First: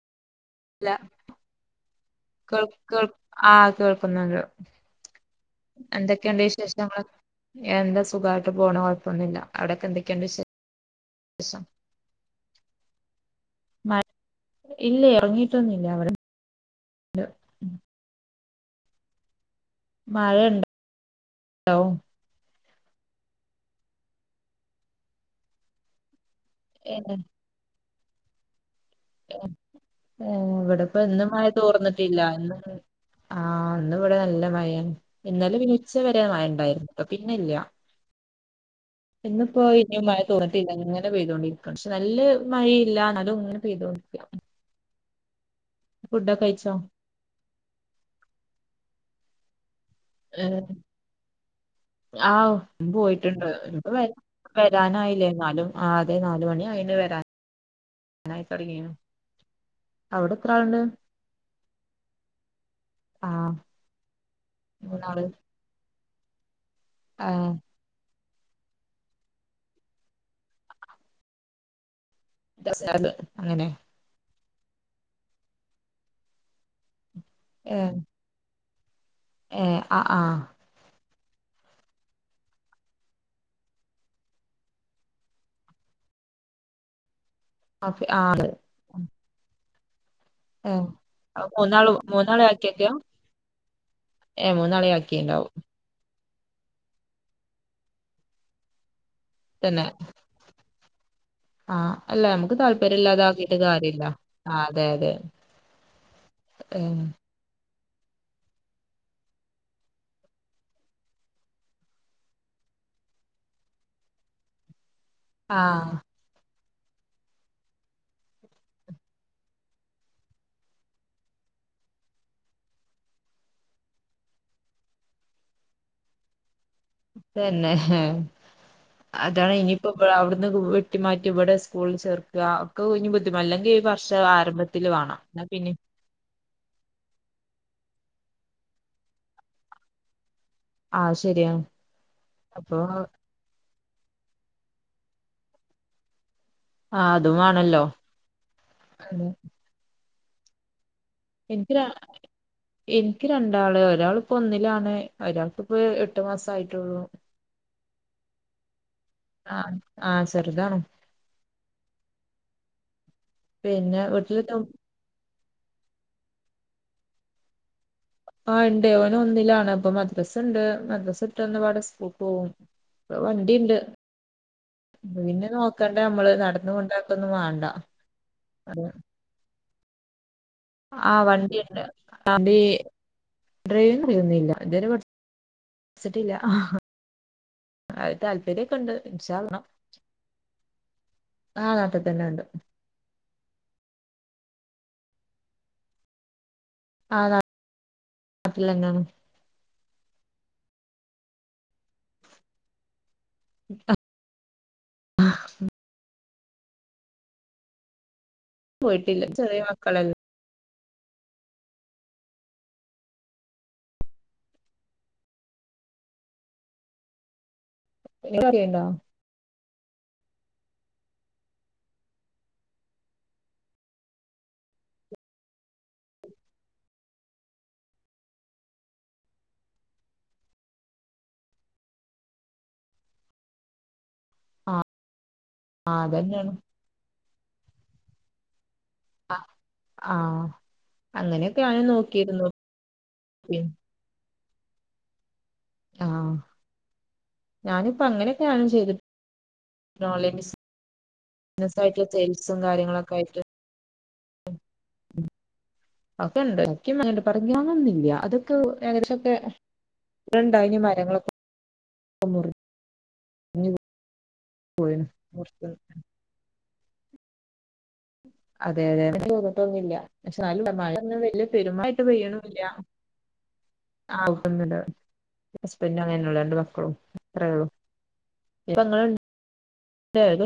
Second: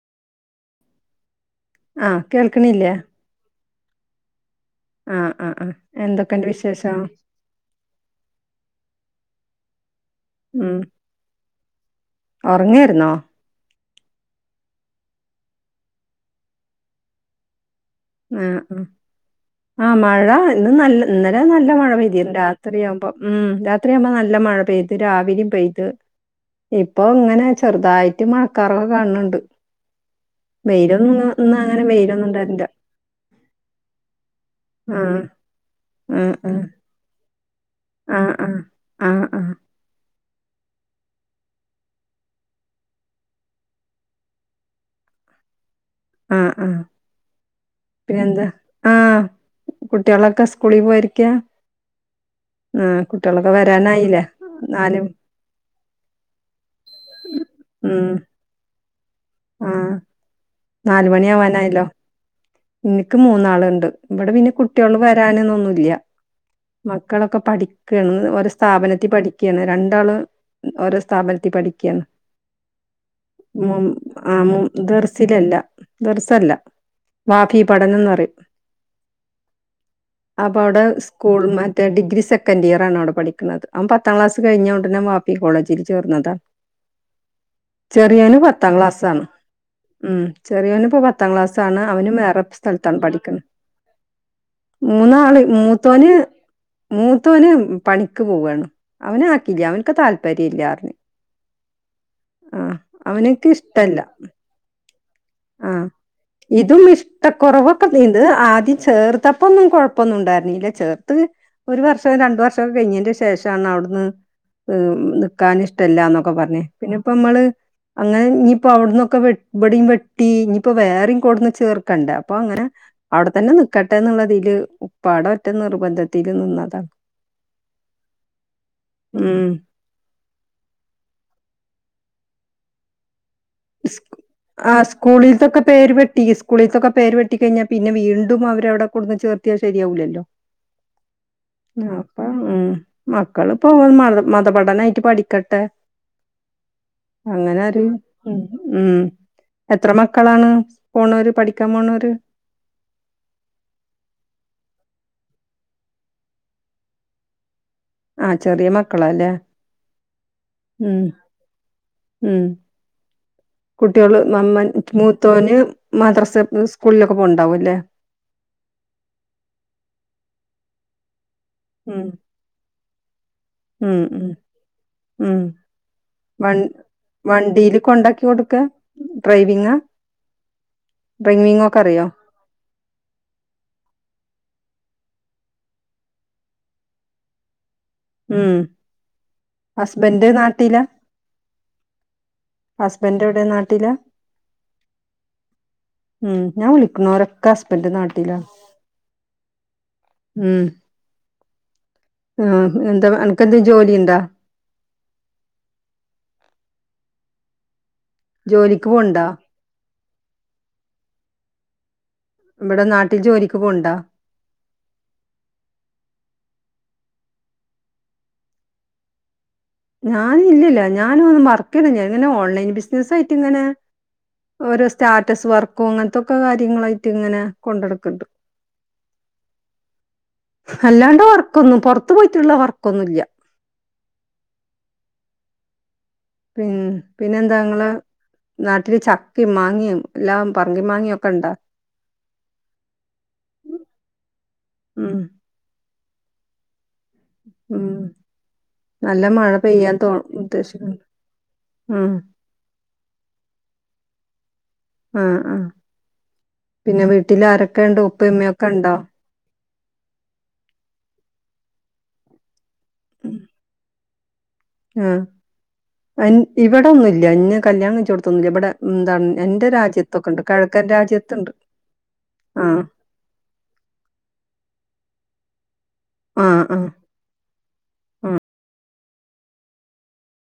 ഇല്ല ആഹ് കേൾ കേൾക്കണില്ലേ കേൾ ആഹ കേൾക്കുന്നുണ്ട് ആഹ് ആഹ് ആഹ് എന്തൊക്കെയുണ്ട് എന്തൊക്കെണ്ട് വിശേഷം വിശേഷങ്ങള് എന്താ സുഖായിട്ട് പോണ് കൊഴപ്പൊന്നുമില്ല അവിടെക്ക എന്തെ ഉം ഒറങ്ങായിരുന്നോ ഇല്ല ഇറങ്ങിട്ടൊന്നുമില്ല അവടെ ആ ആ ആഹ മഴ ഇന്ന് മഴണ്ടോ നല്ല ഇന്നലെ നല്ല മഴ പെയിണ്ടാ രാത്രിയാവുമ്പം ഉം രാത്രിയാവുമ്പോ നല്ല മഴ പെയ്ത് രാവിലെ പെയ്ത് ഏ ഇപ്പോ ഇങ്ങനെ ചെറുതായിട്ട് മഴക്കാറ് കാണുന്നുണ്ട് ഏ ഇവിടെപ്പോ വെയിലൊന്നും ഇന്ന് അങ്ങനെ വെയിലൊന്നുണ്ടയിരുന്നില്ല ആഹ് ഇന്നുവിടെ നല്ല മഴയാണ് ആഹ് ഇന്നലെ പിന്നെ ഉച്ചവരെ ആഹ് മഴണ്ടായിരുന്നു അപ്പം പിന്നില്ല ആഹ് ആഹ് ആഹ് ആഹ് ആഹ് ഇന്ന്പ്പോ ഇനിയും മഴ തോർന്ന്ട്ടില്ല, ഇങ്ങനെ പെയ്തോണ്ടിരിക്കാണ്. പക്ഷെ നല്ല മഴെയില്ല, ന്നാലും, ങ്ങനെ, തോ ചെയ്തോടുക്കാം [inaudible] അ അ പിന്നന്ത ആഹ് കുട്ട്യോളോക്കെ സ്കൂളി പോയ്രിക്ക? ആഹ! പോയിട്ടുണ്ട് ഇനിപ്പ വ വരാനായില്ലേ നാല് വരാനായില്ലേ എന്നാലും ആകെ നാല് മണി ആയി പിന്നെ വരാൻ ഉം [unintelligible] ആഹ് നാലുമണി ആവാനായല്ലോ. എനിക്ക് ആഹ് മൂന്നാളുണ്ട് ഇവിടെ പിന്നെ കുട്ടൊള്‌ മൂന്നാള് വരാനൊന്നുന്നില്ല മക്കളൊക്കെ ആഹ് പഠിക്കാണ് [inaudible] സ്ഥാപനത്തിൽ പഠിക്കുകയാണ് രണ്ടാള് ഓരോ സ്ഥാപനത്തിൽ പഠിക്കുകയാണ്. [unintelligible] അങ്ങനെ ആ മു ദർസിലല്ല ദെർസല്ല വാഫി പടനന്ന്റയും ഏ ആ ആ ഓൾ മറ്റേ ഡിഗ്രി സെക്കൻഡ് ഇയർ ആണ് അവടെ പഠിക്കുന്നത് അവൻ പത്താം ക്ലാസ് കയ്യിനടും വാഫി കോളേജ്ൽ ചേർന്ന് [unintelligible] [unintelligible] ഓക്കെ ആ ചെറിയാന് ആള് പത്താം ക്ലാസ് ഉം ചെറിയോന ഏഹ് ഇപ്പ പത്താം ക്ലാസ്സാണ് മൂന്നാള് അവനും വേറെ മൂന്നാളെ ആക്കിയേക്ക സ്ഥലത്താണ് പഠിക്കുന്നത്. ഏഹ് മൂന്നാളെ മൂന്നാള് ആക്കിണ്ടാവും മൂത്തോന് മൂത്തവന് പണിക്ക് പോവയാണ് അവന ആക്കിയില്ല തന്നെ അവനക്ക് താല്പര്യം ഇല്ല. ആഹ് അല്ല നമുക്ക് താല്പര്യം ഇല്ലാതാക്കിയിട്ട ഇഷ്‌ടല്ല [unintelligible] ല്ല ആഹ ഇതും ഏഹ് ഇഷ്ടക്കുറവ് എന്ത് ആദ്യം ചേർത്തപ്പ ഒന്നും കൊഴപ്പൊന്നും ഉണ്ടായിരുന്നില്ല ചേർത്ത് ഒരു വർഷം രണ്ട വർഷവുംക്ക കഴിഞ്ഞന്റെ ശേഷമാണ് അവിടുന്ന് നിക്കാനൻ ആഹ് ഇഷ്ടമല്ലന്നൊക്കെ പറഞ്ഞേ പിന്നെ ഇപ്പ നമ്മള് അങ്ങനെ ന [unintelligible] പ്പ അവ്ട്ന്നൊക്കെ വെട്ടി ഇബടീം വെട്ടി ഇഞ്ഞിപ്പോ വേറേം കൊടന്ന് ചേർക്കണ്ടേ അപ്പൊ അങ്ങനെ അവിടെത്തന്നെ നി നിക്കട്ടെ ന്നിള്ളതില് ഉപ്പാടെ ഒറ്റ നിർബന്ധത്തില് നിനാ തെന്നെ ഹെ ഉം അതാണെ ഇനിപ്പോ ഇവള അവിട്ന്ന് വെട്ടിമാറ്റി ഇവിടെ സ്കൂളിൽ ചേർ ആ ഒക്ക കുഞ്ഞ് ബുദ്ധി അല്ലെങ്കി ഈ സ്കൂ വർഷം ആരംഭത്തില് വാണം ന്നപിന്നിം കുളിത്തൊക്കെ പേര് വെട്ടി കഴിഞ്ഞാൽ പിന്നെ വീണ്ടും അവരടെ കൊട്ന്ന് ചേർത്തിയ ശരിയവൂലല്ലോ ആ ശരിയാണ് അപ്പ ഉം അപ്പൊ മക്കളും പ്പോൻ മത മതപഠനായിട്ട് പഠിക്കട്ടെ ആ അതും അങ്ങനെ വാണല്ലോ ഒരു ഉം എത്ര മക്കളാണ് പോണോര് പഠിക്കാൻ എനിക്ക് ര, പോണോര് എനിക്ക്, രണ്ടാള്. ഒരാള്പ്പൊ ഒന്നിലാണ്. ഒരാക്ക്പ്പൊ എട്ട് മാസയിട്ടൊള്ളൂ. അ ചെറിയ മക്കളലെ. ആ ചെറുതാണ് ഉം. ഉം. പിന്നെ കുട്ട്യോള്, വീട്ടില് ത മമ്മൻ, മൂത്തോന്, മദ്രസ് സ്കൂള്ലൊക്കെ, പോണ്ടാഅല്ലേ? ആ ണ്ടെ. ഓനൊന്നിലാണ്. അപ്പൊ മദ്രസ്ണ്ട്, മദ്രസ് ന്നപാടെ, ഉം സ്കൂൾക്കോവും. പ്പവണ്ടിണ്ട്. ഉം ഉം ഉം നിന്നെ നോക്കണ്ട ഞമ്മള് വൺ നടന്ന് കൊണ്ടാക്കൊന്നും വാണ്ട അത് ഡ്രൈവിങ്ങ ആ വണ്ടിണ്ട്. അറിയോ വണ്ടീ ഡ്രൈവിങ്ങറിയൊന്നുല്ല. ഇതെരെ, പട് ച്ട്ടില്ല. അഹ ഉം. ഹസ്ബന്റ് നാട്ടില ആഹ് നാട്ടിൽ തന്നെ ഉണ്ട് ഹസ്ബന്റെവ്ടെ? നാട്ടില ഉം ഞാൻ വിളിക്കണോരൊക്കെ ഹസ്ബന്റ് നാട്ടിലാ. നാട്ടിലെന്നെയാണ് ഉം. ഉം എന്താ അനക്കെന്തെ ജോലിണ്ടാ? [inaudible] ജോലിക്ക് പോയിട്ടില്ല പോവ്ണ്ടാ ചെറിയ മക്കളല്ലെ ഇവിടെ നാട്ടിൽ ജോലിക്ക് പോണ്ട [unintelligible] ഞാന ഇല്ലില്ല ഞാനും ഒ വർക്കടങ്ങനെ ഓൺലൈൻ ബിസിന ആയിട്ട് ഇങ്ങനെ ഓരോ സ്റ്റാറ്റസ് വർക്കും അങ്ങനത്തൊക്കെ കാര്യങ്ങളായിട്ട് ഇങ്ങനെ കൊണ്ടടക്കണ്ട് അല്ലാണ്ട് വർക്കൊന്നും പുൊറത്തു പോയിട്ടുള്ള വർക്കൊന്നുമല്ല ആഹ ആ അതന്നെയാണ് പിന്നെന്താങ്കൾ നാട്ടില് ചക്കയും മാങ്ങിയും ആഹ് എല്ലാം പറങ്കി മാങ്ങും ഒക്കെ ഇണ്ടാ ഉ ഉം ആഹ ഉം ഞാനിപ്പ അങ്ങനെയൊക്കെയാണ് നല്ല മഴ പെയ്യാൻ തോ ചെയ്തിട്ട്ോ ഉദ്ദേശിക്ക്ണ് ബിസിനസ്സ ആായിട്ടുള്ള ഉം സെയിൽസും കാര്യങ്ങളൊക്കെ ആയിട്ട് ആഹ് ആഹ് ഒക്കെണ്ട് പിന്നെ സ വീട്ടിലാരൊക്കെണ്ട് പറഞ്ഞന്നൊന്നില്ല ഉപ്പേം അതൊക്കെ ഉമ്മയൊക്കെ ഇണ്ടോ? ഏകദേശംൊക്കെ ഇണ്ടായി മരങ്ങളൊക്കെറി ആഹ അ ഇവിടൊന്നുമല്ല അ കല്യാണം കഴിച്ചു കൊടുത്തൊന്നില്ല ഇവിടെ അതെ അതെ എന്താണ് എന്റെ ചെയ്തിട്ടൊന്നുല്ല പക്ഷെ രാജ്യത്തൊക്കെണ്ട് എന്നാലും കിഴക്കൻ മഴ ഒന്നും വല്യ രാജ്യത്തുണ്ട് ആ ആഹ് ഒപ്പുന്നുണ്ട ഹസ്ബന്ഡ അങ്ങനെയള്ള രണ്ട് ആഹ് ആഹ് മക്കളും അത്രേള്ളൂ [unintelligible]